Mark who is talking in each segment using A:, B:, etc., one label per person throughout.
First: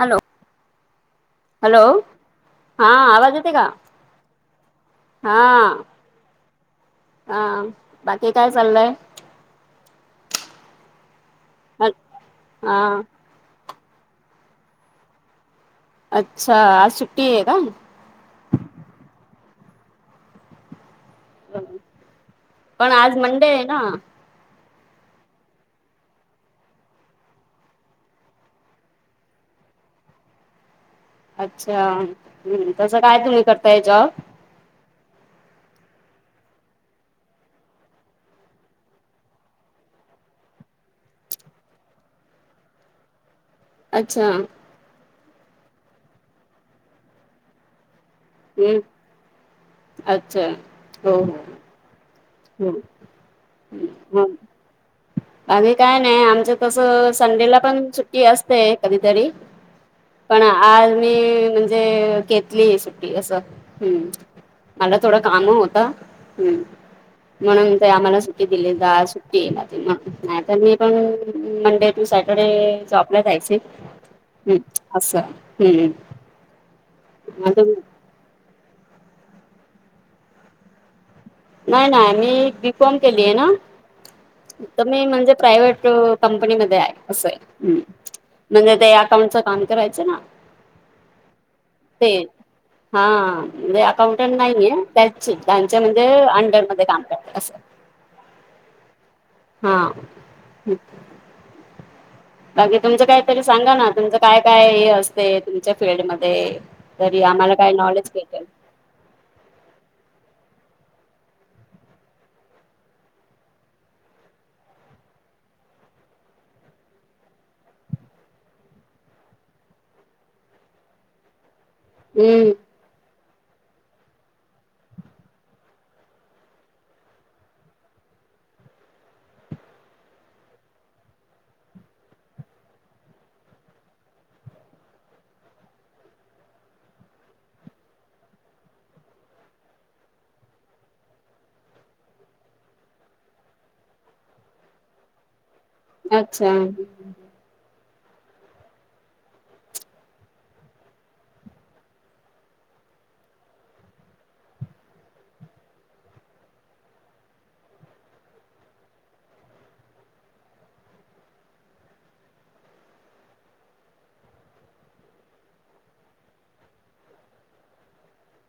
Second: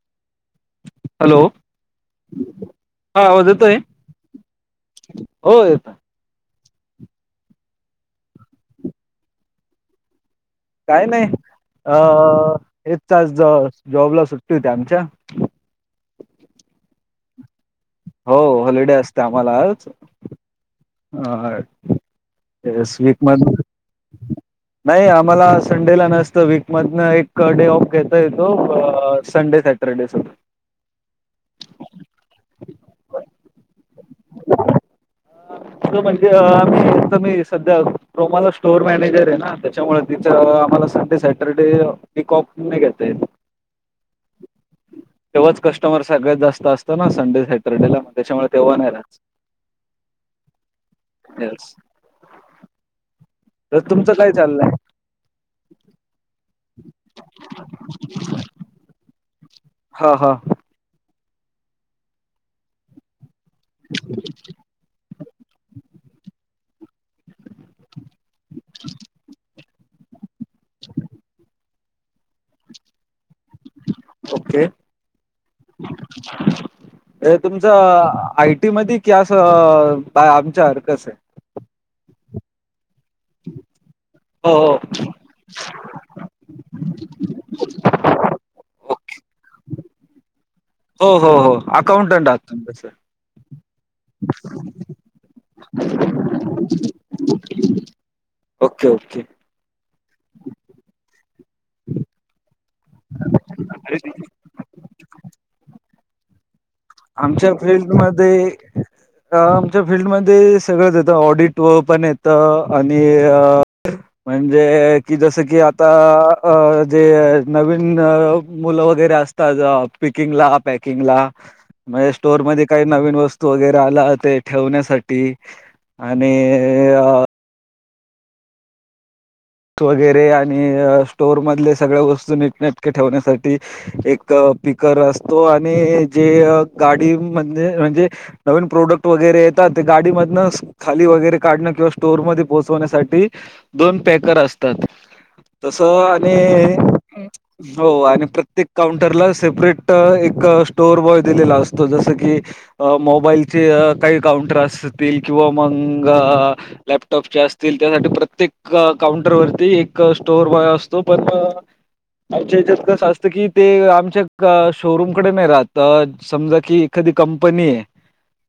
A: Hello!
B: Hello! हा. आवाज येतोय.
A: हा
B: होे. येतय.
A: हा. बाकी काय? चाललंय.
B: काय? नाही. अ.
A: हा
B: एक तास आज जॉबला सुट्टी होती आमच्या [inaudible]
A: अच्छा! ! आज सुट्टी आहे का?
B: हो. हॉलिडे असते. आम्हाला आज. हा.
A: पण आज
B: [inaudible] मा
A: मंडे आहे ना
B: [unintelligible] नाही. आम्हाला संडेला नसतं. वीक मधन एक डे ऑफ घेता येतो. संडेसाठी. [unintelligible] सर.
A: अच्छा! ! हमं तसं काय? तुम्ही करताय? याच्यावर.
B: [unintelligible] म्हणजे मी तर मी सध्या क्रोमाला स्टोर मॅनेजर आहे ना त्याच्यामुळे तिथं [inaudible] आम्हाला Sunday Saturday week off नाही घेता येत.
A: अच्छा! !
B: तेव्हाच कस्टमर सगळ्यात जास्त असतं ना, संडे, सॅटर डे ला त्याच्यामुळे तेव्हा
A: हम्
B: नाही राहतं.
A: अच्छा! हो. हो.
B: येस
A: हो..
B: तर, तुमचं काय? चाललंय.
A: आम्ही काय? नाही आमच तस संडेला पण, सुट्टी असते कधीतरी?
B: हा. हा.
A: पण आज मी, म्हणजे घेतली सुट्टी असं हम्म. मला थोडं काम ही होतं. हम्म. म्हणून ते आम्हाला सुट्टी दिली आज सुट्टी आहे माझी. ना, नाही तर मी पण मुंबईत. णि सॅटरडे जॉब ला जायचं हंम
B: ओके
A: असा. हम्म.
B: तुमचं आयटी मध्ये की, असं आमच्या सारखा आहे.
A: नाही. ना मी बीकॉम केली आहेना.
B: हो
A: तर मी म्हणजे [unintelligible] प्रायव्हेट कंपनी मध्ये आहे असं आहे. म्हणजे? ते
B: हो
A: अकाउंटचं काम करायचं ना.
B: हो. हो. हो.
A: ते
B: अकाउंटन्ट आहात तुम्ही तसं.
A: हा म्हणजे? अकाउंटंट नाहीये. त्याची त्यांच्या म्हणजे? अंडरमध्ये काम करत असं.
B: [inaudible] ओके. ओके.
A: हा. [unintelligible] बाकी तुमचं काहीतरी सांगा? ना तुमचं काय? काय? हे असते तुमच्या फिल्ड मध्ये.
B: आमच्या [inaudible] फिल्डमध्ये. आमच्या फील्डमध्ये सगळंच येतं. ऑडिट व पण येतं आणि.. म्हणजे जसं की आता. जे अ. नवीन मुलं वगैरे असतं त्याच्या पिकिंग ला, पॅकिंग ला.
A: [inaudible]
B: मग, हे स्टोर
A: हम्म
B: मध्ये. काही नवीन वस्तू वगैरे आला ते ठेवण्यासाठी आणि य वस्तू वगैरे आणि स्टोर मधले सगळ्या, वस्तू नीट नेटके ठेवण्यासाठी. एक स्पीकर असतो. आणि जे गाडी म्हणजे? म्हणजे? नवीन प्रोडक्ट वगैरे येतात. ते गाडी मधनच. खाली वगैरे काढण किंवा स्टोअरमध्ये पोहोचवण्यासाठी दोन पॅक कर असतात तस आणि
A: हम [unintelligible]
B: हो आणि प्रत्येक काउंटरला सेपरेट एक स्टोअर बॉय दिलेला असतो जसं की अ मोबाईलचे काही काऊंनटर असतील किंवा मग लॅपटॉपचे असतील त्यासाठी प्रत्येक काउंटर वरती एक, स्टोअर बॉय असतो पण. आमच्या ह्याच्यात कसं असतं की ते आमच्या क शोरूम कडे नाही राहत अ समजा की एखादी कंपनी हे.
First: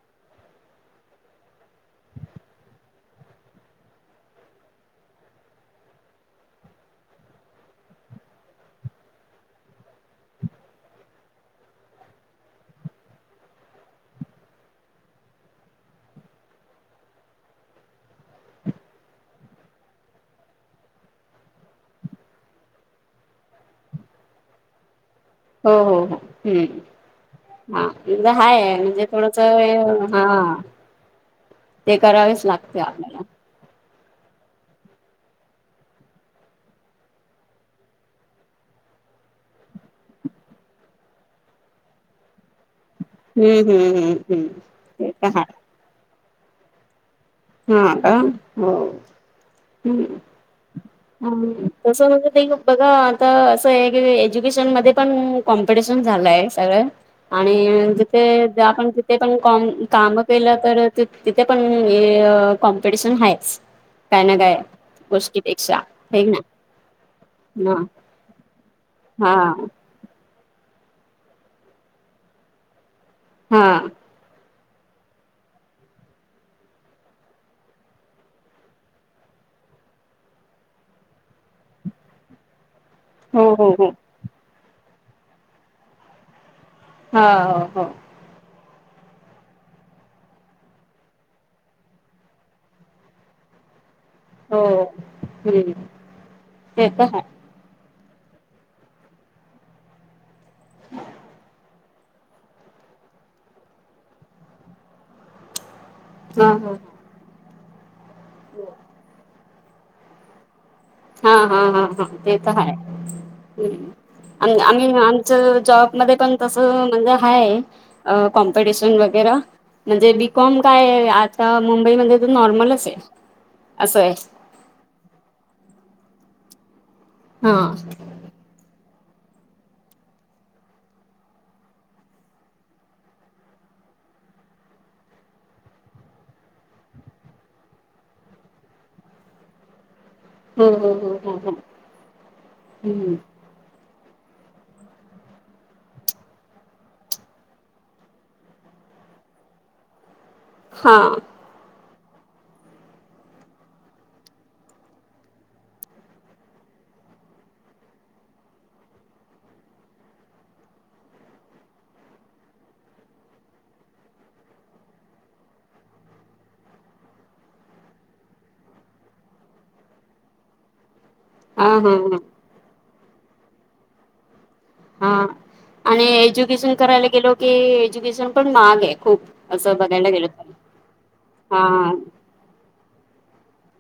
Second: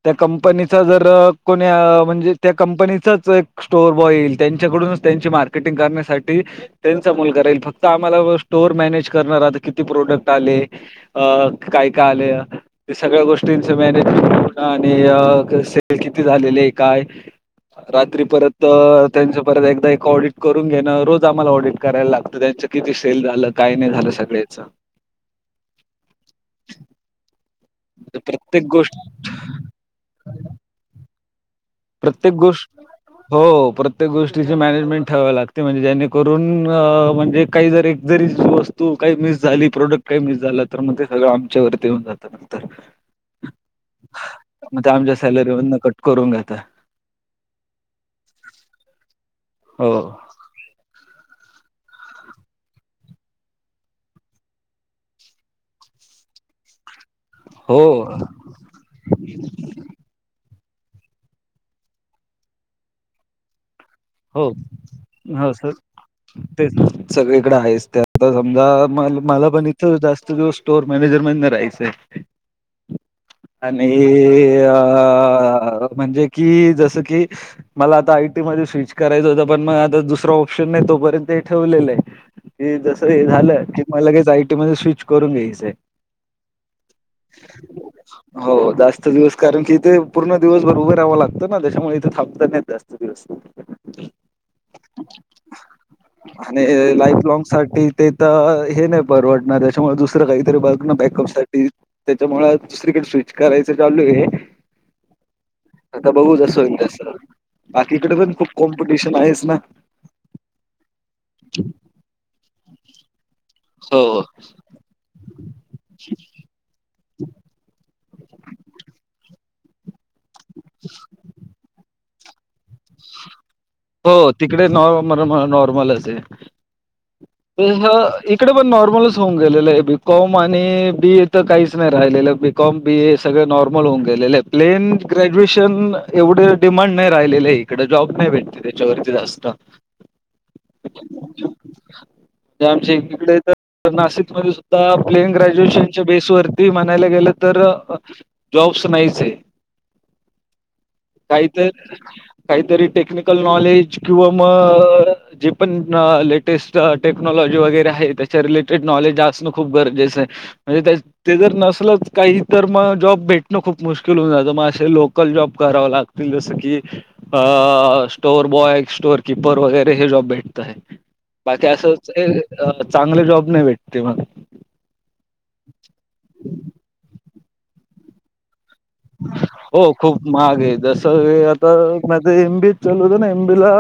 B: त्या कंपनीचा जर कोणी म्हणजे त्या कंपनीचाच एक स्टोअर बॉय येईल त्यांच्याकडूनच त्यांची मार्केटिंग करण्यासाठी त्यांचा मुलगा राईल फक्त, आम्हाला स्टोअर मॅनेज करण राहत किती प्रोडक्ट आले. अं.. काय काय आलं. ते सगळ्या गोष्टींच मॅनेजमेंट ठेवणं आणि सेल किती झालेले आहे काय रात्री परत त्यांच्या परत एकदा एक ऑडिट करून घेणं रोज आम्हाला ऑडिट करायला लागतं, त्यांचं किती सेल झालं काय नाही झालं सगळे हेच.
A: हो हो हो ह् ह हाय
B: प्रत्येक
A: आहे
B: गोष्ट
A: म्हणजे थोडं चवे [unintelligible] हा. ते
B: प्रत्येक
A: करावेच
B: गोष्ट
A: लागते आपल्याला
B: हो प्रत्येक गोष्टीचे मॅनेजमेंट ठेवावे लागते म्हणजे जेणेकरून म्हणजे काही जरी एक जरी वस्तू तू काही मिस झाली प्रोडक्ट काही मिस झाला तर मग ते सगळं आमच्यावरती येऊन जातं. नंतर
A: हम्म हम्म हम्म हम्म ते तर [unintelligible] ह
B: करू घाता
A: हा का हो.
B: हो.
A: ह [unintelligible] ह तस म्हणजे ते बघा आता असं आहे की एज्युकेशन मध्ये पण कॉम्पिटिशन झालंय सगळं
B: हो
A: आणि जिथे ज्या पण ते पण काम काम केलं तर तिथे पण कॉम्पिटिशन आहेच.
B: हो हो सर.
A: हे ना
B: तेच सगळीकडे आहेच ते आता समजा म
A: हा
B: मला
A: हा
B: पण ईथ त जास्त दिवस स्टोर मॅनेजर म्हणे राहायचंय
A: हा
B: आणि हे अ म्हणजे की जस की मला आता आयटी मध्ये स्विच करायचं होत पण मग आता दुसरा ऑप्शन नाही तोपर्यंत हे ठेवलेल आहे. कि जस हे
A: हो
B: झालं
A: हो
B: की
A: हो
B: मग लगेच आयटी मध्ये स्विच करून घ्यायचंय.
A: हा हहो.
B: हो जास्त दिवस कारण की इथे पूर्ण दिवसभर उभं राहावं लागतं ना त्याच्यामुळे इथे थांबत नाहीत जास्त दिवस.
A: [inaudible] हो हम्म
B: आणि
A: ते तर हाय
B: लाईफ लॉंग साठी ते तर हे नाही परवडणार, त्याच्यामुळे दुसरं काहीतरी बघना बॅकअप साठी. त्याच्या मुळे दुसरीकडे स्विच करायचं चालू आहे.
A: [unintelligible]
B: आता बघूच
A: हा
B: जस
A: हा
B: होईल तसं, बाकीकडे पण खूप कॉम्पिटिशन आहेच ना.
A: हा हा हा हा ते तर
B: हो
A: हाय आम्ही [unintelligible] च जॉब मध्ये पण तस म्हणजे हाय कॉम्पिटिशन वगैरा म्हणजे बीकॉम काय आता मुंबईमध्ये तर नॉर्मलच आहे असं आहे
B: हो तिकडे नॉर् नॉर्मलच आहे [unintelligible]
A: हा
B: ते ह एक इकडे पण नॉर्मलच होऊन गेलेलं आहे बीकॉम आणि बीए तर काहीच नाही राहिलेलं बी बीकॉम बीए सगळे नॉर्मल होऊन गेलेले आहे प्लेन ग्रॅज्युएशन एवढे डिमांड नाही राहिलेले. तिकडे जॉब नाही भेटते, त्याच्यावरती जास्त.
A: हो हो हो, हो हो.
B: ते आमच्या
A: हम्म
B: इकडे तर. तर नाशिकमध्ये सुद्धा प्लेन ग्रॅज्युएशनच्या बेसवरती म्हणायला गेलं तर अ जॉब्स त नाहीच ए.
A: हा.
B: ते. काहीतरी टेक्निकल नॉलेज किंवा म जे पण लेटेस्ट. टेक्नॉलॉजी वगैरे हाए त्याच्या रिलेटेड नॉलेज असणं खूप गरजेचं ए म्हणजे त्याच ते जर नसलच काही तर मग जॉब भेटणं खूप मुश्किल होऊन जातं, मग असे लोकल जॉब करावं लाग जस की अ स्टोर बॉय स्टोर किपर वगैरे हे जॉब भेटताहेत. बाकी
A: हा हा
B: असंच
A: हा
B: ए, अ चांगले जॉब नाही भेटते मग.
A: हा आणि एज्युकेशन करायला गेलो की, एज्युकेशन पण महागए.
B: हो खूप महाग आहे, जसं
A: हा
B: आता मत एम बीचालू होत ना एम बी ला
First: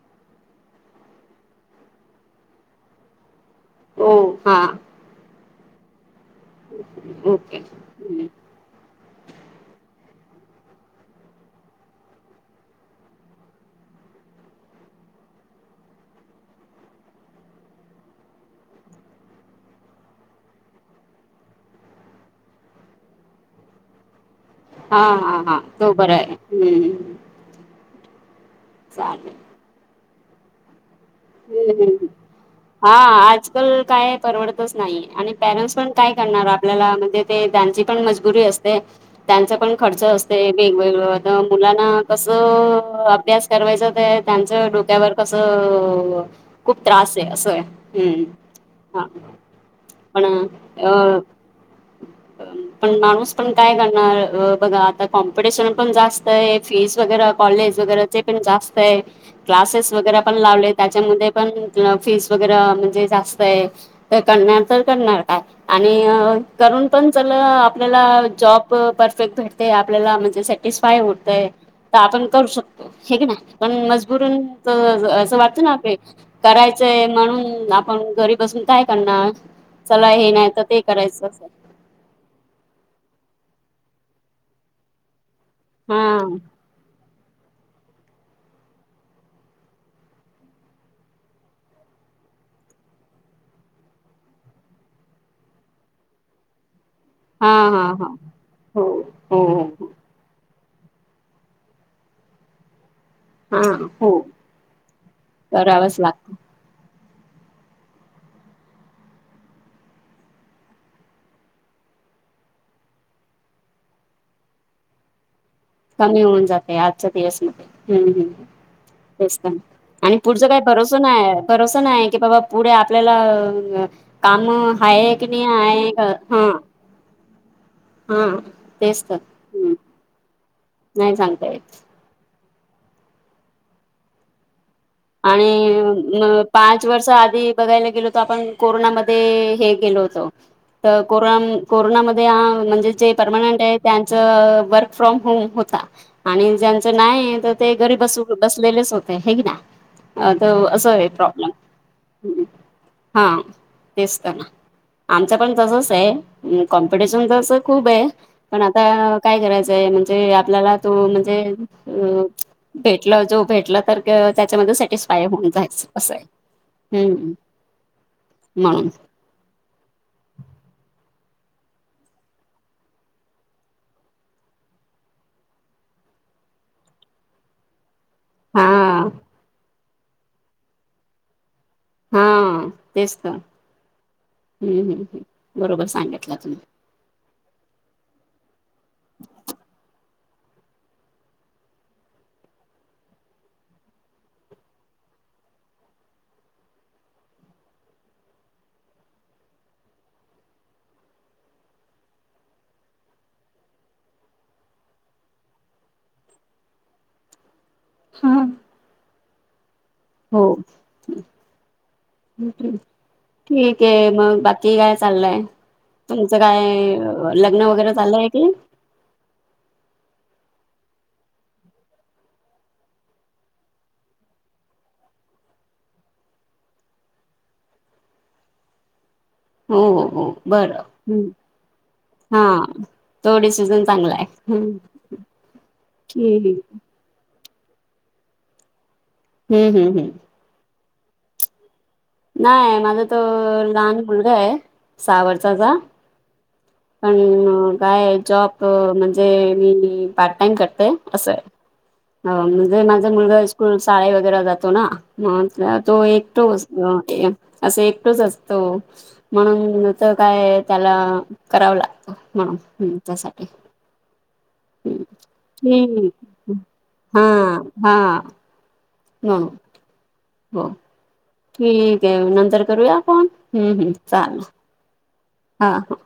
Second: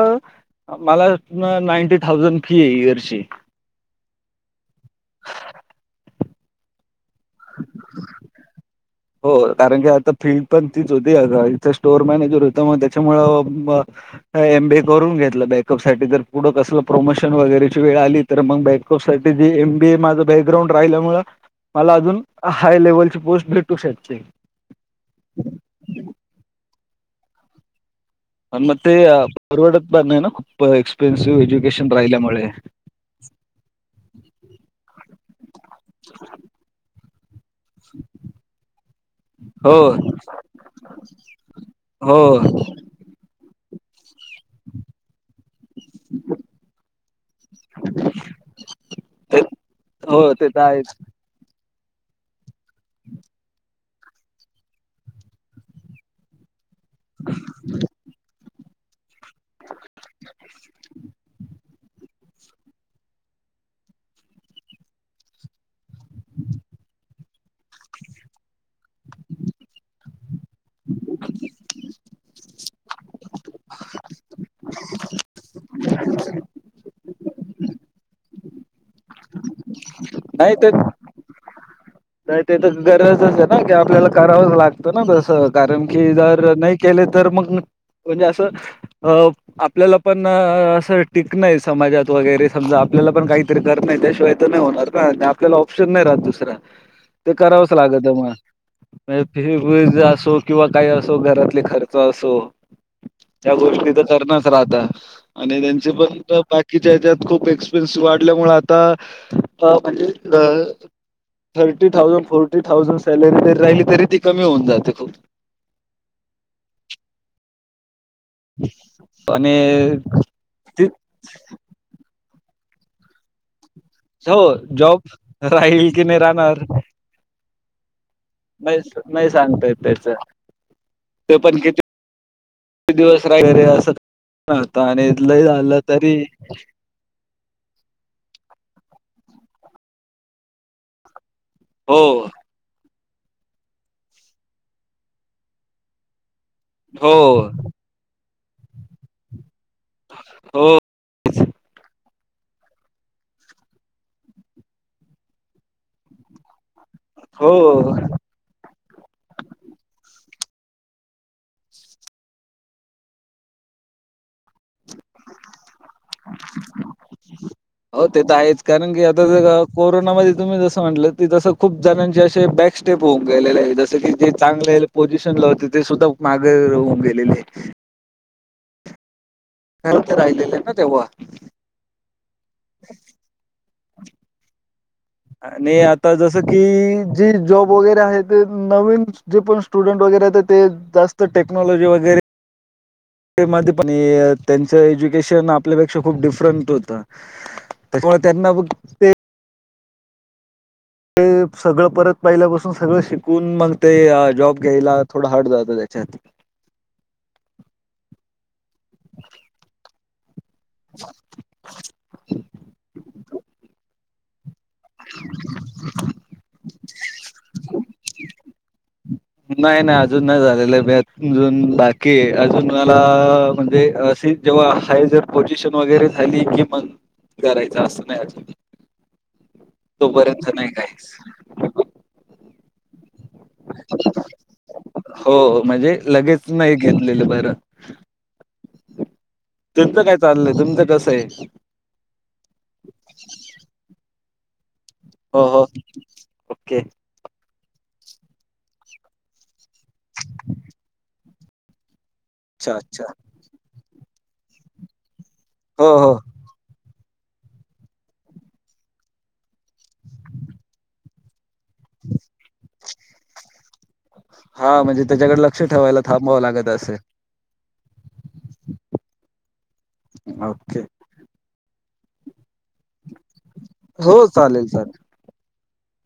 B: मला नाईंटी थाउजंड फी ए इयरची.
A: ओ हा. ओके.
B: हो कारण की आता फील्ड पण तीच होती, अगं इथे स्टोअर मॅनेजर होतो म त्याच्यामुळ म अ एमबीए करून घेतलं बॅकअप साठी जर पुढं कसलं प्रमोशन वगैरेची वेळ आली. तर मग बॅकप साठी जे एम बी ए माझं बॅकग्राउंड राहिल्यामुळ. मला अजून हाय लेव्हलची पोस्ट भेटू शकते.
A: हा हा हा, हो बरए हम्म.
B: अ म ते
A: चालेल
B: परवडत पण नाय ना, खूप एक्सपेन्सिव्ह
A: हम्म
B: एज्युकेशन
A: हम्म.
B: राहिल्यामुळे.
A: हा आजकाल काय परवडतच नाहीे आणि पॅरेंट्स पण काय करणार आपल्याला म्हणजे ते त्यांची पण मजबुरी असते. त्यांचा
B: हो
A: पण खर्च असते, वेगवेगळ न मुलांना
B: हो
A: कसं अभ्यास करवायच ते त्यांचं डोक्यावर कसं खूप त्रास आहे अस आहे, हम्म हा.
B: ते
A: पण
B: हो ते तर आहेच
A: अ पण माणूस पण काय करणार बघा आता कॉम्पिटिशन पण जास अय फीस वगैर कॉलेज वगैरेचे पण जास्त आहे क्लासेस वगैरे पण लावलेत. त्याच्यामध्ये पण फीस वगैरे म्हणजे जास्त आहे, तर करणार तर करणार काय? आणि करून पण चल आपल्याला जॉब परफेक्ट भेटते, आपल्याला म्हणजे सेक हे स्पायय होतय, तर आपण करू शकतो हे ना पण मजबूरीन असं वाट तर राहते, करायचंय म्हणून आपण घरी बसून काय करणार? चला हे नाही तर ते करायचं.
B: नाही ते तर गरजच आहे ना की आपल्याला करावंच लागतं ना, तसं कारण की
A: हा
B: जर नाही केले तर मग, म्हणजे असं अ आपल्याला पण असं टिकण समाजात वगैरे समजा आपल्याला पण काहीतरी कर नाही त्याशिवाय तर नाही होणार. आपल्याला ऑप्शन नाही राहत दुसरा. ते
A: हा
B: करावंच
A: हा हा
B: लागत मग
A: हो
B: म्हे
A: हो
B: ते
A: हो
B: भुईज असो. किंवा काही असो घरातले खर्च असो. त्या
A: हा
B: गोष्टी तर
A: हो
B: करणच राहता आणि त्यांची
A: करावंच
B: पण
A: लागत
B: जर बॅक. कि ज्याच्यात खूप एक्सपेन्सेस वाढल्यामुळे आता, आता म्हणजे अ. Thirty thousand, forty thousand salary जरी राहिली तरी ती कमी होऊन जाते खूप.
A: कमी होऊन जाते, आजच्या दिवसमध्ये हम्म हम्म. तेच तर
B: आणि
A: आणि, पुढचं काय
B: ती
A: भरोसा नाही भरोसा. असं नाही की बाबा पुढे, आपल्याला
B: हो
A: काम
B: जॉब
A: आहे की नाही आहे
B: राहील की नाही
A: हां.
B: राहणार नाही
A: तेच तर
B: नाही
A: हम्म
B: सांगतयेत त्याचं,
A: नाही
B: ते
A: सांगता येत
B: पण किती. किती दिवस राहील असं असत, आणि इथलं लै झालं तरी.
A: आणि पाच वर्ष आधी बघायला गेलो त आपण कोरोनामध्ये हे गेलो होतो, तर कोरोना
B: हो
A: कोरोनामध्ये आ म्हणजे जे परमनंट आहे त्यांच वर्क फ्रॉम होम होता आणि ज्यांच
B: हो
A: नाही तर ते घरी बस बसलेलेच होते हे की ना त
B: हो
A: असं आहे प्रॉब्लेम. हा तेच तर, ना आमचं पण तसंच आहे. कॉम्पिटिशन तर
B: हो
A: असं खूप आहे. पण आता काय करायचंय म्हणजे, आपल्याला तो म्हणजे अं.. भेटला जो भेटला तर त्याच्यामध्ये, सॅटिस्फाय होऊन जायचं. असं आहे, हम्म म्हणून.
B: आता जसं की कोरोनामध्ये तुम्ही जसं म्हटलं की, तसं खूप जणांचे असे बॅकस्टेप होऊन गेलेले आहे जसं की. जे चांगले पोजिशन ला होते ते, सुद्धा माघे होऊन गेलेले आहेत.
A: हा.
B: खर्च राहिलेलं आहे ना तेव्हा.
A: हा, तेच तर हम्म हम्म.
B: नाही.
A: बरोबर
B: आता
A: सांगितलं
B: जसं की..
A: तुम्ही
B: जे जॉब वगैरे आहे ते नवीन जे, पण स्टुडंट वगैरे आहे ते जास्त टेक्नॉलॉजी वगैरे. [unintelligible] पण त्यांचं एज्युकेशन आपल्यापेक्षा खूप डिफरंट होतं. त्याचामुळे त्यांना मग ते. ते सगळं परत पाहिल्यापासून सगळं शिकून, मग ते जॉब घ्यायला थोडं हार्ड जातं त्याच्यात.
A: हा. हो. ठीक आहे, मग बाकी. कि काय चाललंय तुमचं, काय लग्नं वगैरे चाललंय कि नाय.
B: नाही नाही अजून नाही झालेलं, अजून बाकी अजून मला म्हणजे अशी. जेव्हा हाय जर पोजिशन वगैरे झाली, कि मग करायच असं नाही अजून.
A: हो. हो.
B: तोपर्यंत नाही काहीच.
A: बरं. हा. थोडीशी.
B: [inaudible] हो म्हणजे? लगेच
A: ठीक
B: नाही घेतलेलं बरं.
A: हम्म हम्म
B: तुमचं
A: हम्म
B: काय चाललंय, तुमचं कसं आहे.
A: नाय माझा तर लहान मुलगा आहे, सहा
B: हो हो
A: वर्षाचा.
B: ओके
A: पण काय जॉब म्हणजे? मी पार्ट टाइम करते असं. हो
B: अच्छा
A: म्हणजे
B: अच्छा
A: माझा मुलगा स्कूल, शाळे वगैरे जातो ना. मग,
B: हो
A: तो
B: हो.
A: एकटो असतो असं एकटोच असतो, म्हणून तर काय त्याला. करावं लागतं, म्हणून त्यासाठी.
B: हा. म्हणजे त्याच्याकडे लक्ष ठेवायला
A: ठीक
B: थांबावं लागत असेल.
A: हा. हा.. हो.
B: ओके.
A: ठीक आहे नंतर करूया‌ का, फोन हम् हम् चालेल.
B: हिल सात.
A: हा. हा.